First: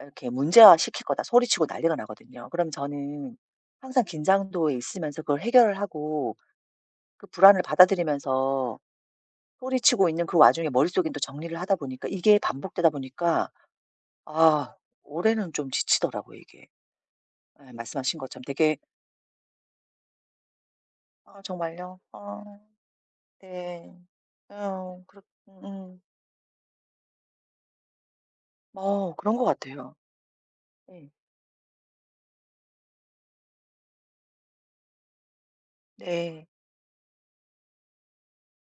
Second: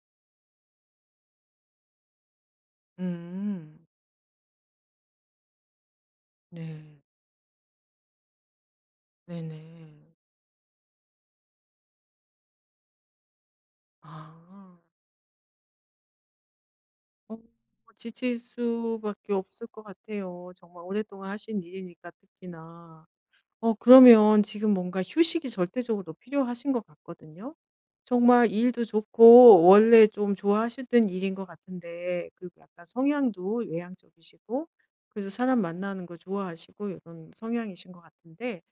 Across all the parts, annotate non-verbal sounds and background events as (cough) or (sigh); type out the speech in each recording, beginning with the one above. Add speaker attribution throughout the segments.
Speaker 1: 이렇게 문제화시킬 거다 소리치고 난리가 나거든요. 그러면 저는
Speaker 2: 음.
Speaker 1: 항상 긴장도에 있으면서 그걸 해결을 하고
Speaker 2: 네.
Speaker 1: 그 불안을 받아들이면서
Speaker 2: 네네.
Speaker 1: 소리치고 있는 그 와중에 머릿속에는 또 정리를 하다 보니까 이게 반복되다 보니까 아
Speaker 2: 아.
Speaker 1: 올해는 좀 지치더라고요 이게.
Speaker 2: 어.
Speaker 1: 예
Speaker 2: 뭐
Speaker 1: 말씀하신
Speaker 2: 지칠
Speaker 1: 것처럼 되게
Speaker 2: 수밖에 없을 것 같아요. 정말 오랫동안
Speaker 1: 아
Speaker 2: 하신
Speaker 1: 정말요?
Speaker 2: 일이니까
Speaker 1: 아.
Speaker 2: 특히나. 어
Speaker 1: 네.
Speaker 2: 그러면 지금 뭔가
Speaker 1: 어 그렇
Speaker 2: 휴식이
Speaker 1: 응.
Speaker 2: 절대적으로 필요하신 것 같거든요. 정말 일도
Speaker 1: 어 그런 것
Speaker 2: 좋고
Speaker 1: 같아요.
Speaker 2: 원래 좀 좋아하셨던
Speaker 1: 음.
Speaker 2: 일인 것 같은데 그리고 약간 성향도 외향적이시고 그래서 사람 만나는 거
Speaker 1: 네.
Speaker 2: 좋아하시고 이런 성향이신 것 같은데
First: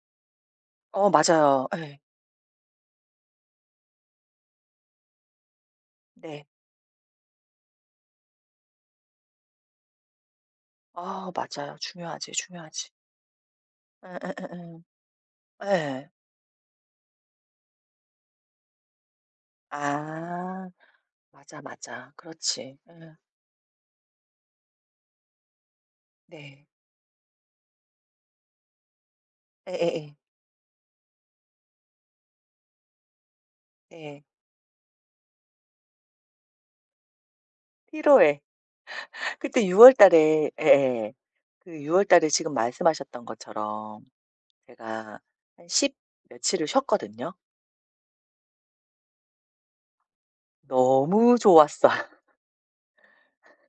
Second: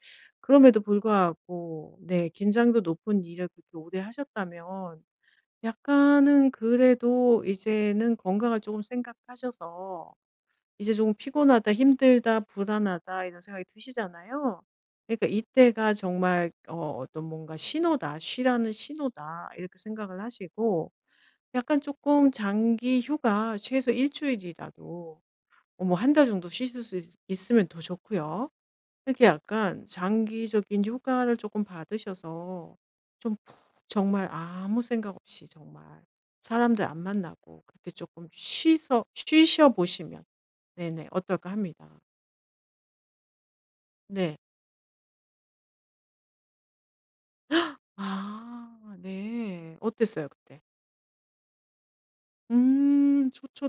Speaker 2: 그럼에도
Speaker 1: 어 맞아요. 예.
Speaker 2: 불구하고 네 긴장도 높은 일을 그렇게 오래 하셨다면
Speaker 1: 네.
Speaker 2: 약간은 그래도 이제는 건강을 쪼금 생각하셔서 이제 조금
Speaker 1: 아
Speaker 2: '피곤하다,
Speaker 1: 맞아요. 중요하지,
Speaker 2: 힘들다,
Speaker 1: 중요하지.
Speaker 2: 불안하다.' 이런 생각이 드시잖아요.
Speaker 1: 예예예예.
Speaker 2: 그러니까 이때가
Speaker 1: 예.
Speaker 2: 정말 어 어떤 뭔가 '신호다. 쉬라는 신호다.' 이렇게 생각을
Speaker 1: 아.
Speaker 2: 하시고
Speaker 1: 맞아,
Speaker 2: 약간
Speaker 1: 맞아.
Speaker 2: 쪼끔
Speaker 1: 그렇지.
Speaker 2: 장기
Speaker 1: 예.
Speaker 2: 휴가 최소 1 주일이라도 어 뭐 1 달 정도
Speaker 1: 네.
Speaker 2: 쉬실 수 있으 있으면 더 좋고요. 이렇게 약간
Speaker 1: 예예예.
Speaker 2: 장기적인 휴가를 쪼끔 받으셔서 좀 푹
Speaker 1: 예.
Speaker 2: 정말 아무 생각 없이 정말 사람들 안 만나고 그렇게
Speaker 1: 1
Speaker 2: 쪼끔
Speaker 1: 월에.
Speaker 2: 쉬서
Speaker 1: (laughs) 그때
Speaker 2: 쉬셔
Speaker 1: 6
Speaker 2: 보시면
Speaker 1: 달에
Speaker 2: 네네.
Speaker 1: 예예.
Speaker 2: 어떨까
Speaker 1: 그
Speaker 2: 합니다.
Speaker 1: 6 달에 지금 말씀하셨던 것처럼
Speaker 2: 네.
Speaker 1: 제가 한 십 며칠을 쉬었거든요.
Speaker 2: (gasps) 아. 네. 어땠어요 그때?
Speaker 1: 너무 좋았어.
Speaker 2: 음. 좋죠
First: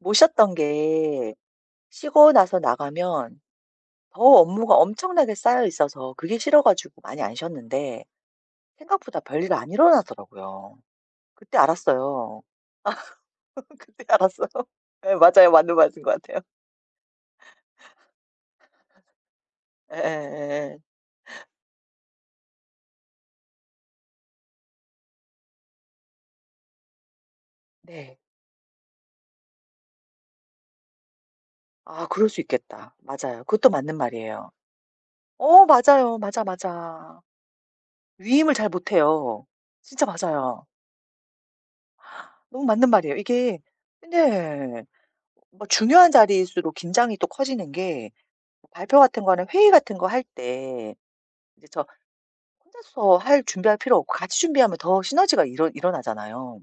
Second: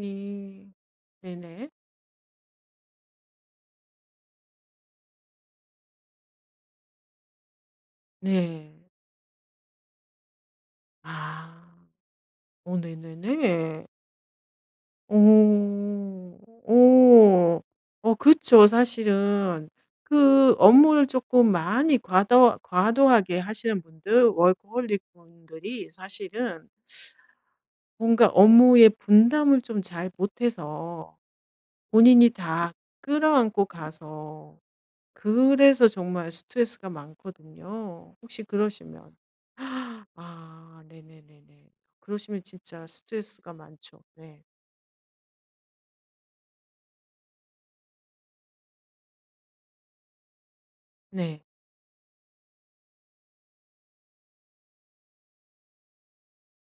Speaker 1: 못 쉬었던 게
Speaker 2: 네네.
Speaker 1: 쉬고 나서 나가면 더 업무가 엄청나게 쌓여 있어서 그게 싫어 가지고 많이 안 쉬었는데
Speaker 2: 네.
Speaker 1: 생각보다 별일이 안 일어나더라고요.
Speaker 2: 아.
Speaker 1: 그때 알았어요.
Speaker 2: 어
Speaker 1: (laughs)
Speaker 2: 네네네.
Speaker 1: 그때 알았어요. 예 맞아요. 맞는 말씀인 것
Speaker 2: 오오.
Speaker 1: 같아요.
Speaker 2: 어. 어 그쵸 사실은.
Speaker 1: (laughs)
Speaker 2: 그
Speaker 1: 예예예예.
Speaker 2: 업무를 쪼끔 많이 과도 과도하게 하시는 분들 워커홀릭 분들이 사실은
Speaker 1: 네.
Speaker 2: 뭔가 업무의 분담을 좀 잘 못해서
Speaker 1: 아 그럴
Speaker 2: 본인이
Speaker 1: 수
Speaker 2: 다
Speaker 1: 있겠다. 맞아요.
Speaker 2: 끌어안고
Speaker 1: 그것도 맞는 말이에요.
Speaker 2: 가서
Speaker 1: 어
Speaker 2: 그래서
Speaker 1: 맞아요.
Speaker 2: 정말
Speaker 1: 맞아,
Speaker 2: 스트레스가
Speaker 1: 맞아.
Speaker 2: 많거든요. 혹시
Speaker 1: 위임을 잘
Speaker 2: 그러시면
Speaker 1: 못해요. 진짜
Speaker 2: (gasps)
Speaker 1: 맞아요.
Speaker 2: 아 네네네네. 그러시면
Speaker 1: 너무
Speaker 2: 진짜
Speaker 1: 맞는 말이에요.
Speaker 2: 스트레스가
Speaker 1: 이게
Speaker 2: 많죠. 네.
Speaker 1: 네. 뭐 중요한 자리일수록 긴장이 또 커지는 게 발표 같은 거는 회의 같은 거 할 때
Speaker 2: 네.
Speaker 1: 이제 저 혼자서 할 준비할 필요 없고 같이 준비하면 더 시너지가 일어 일어나잖아요.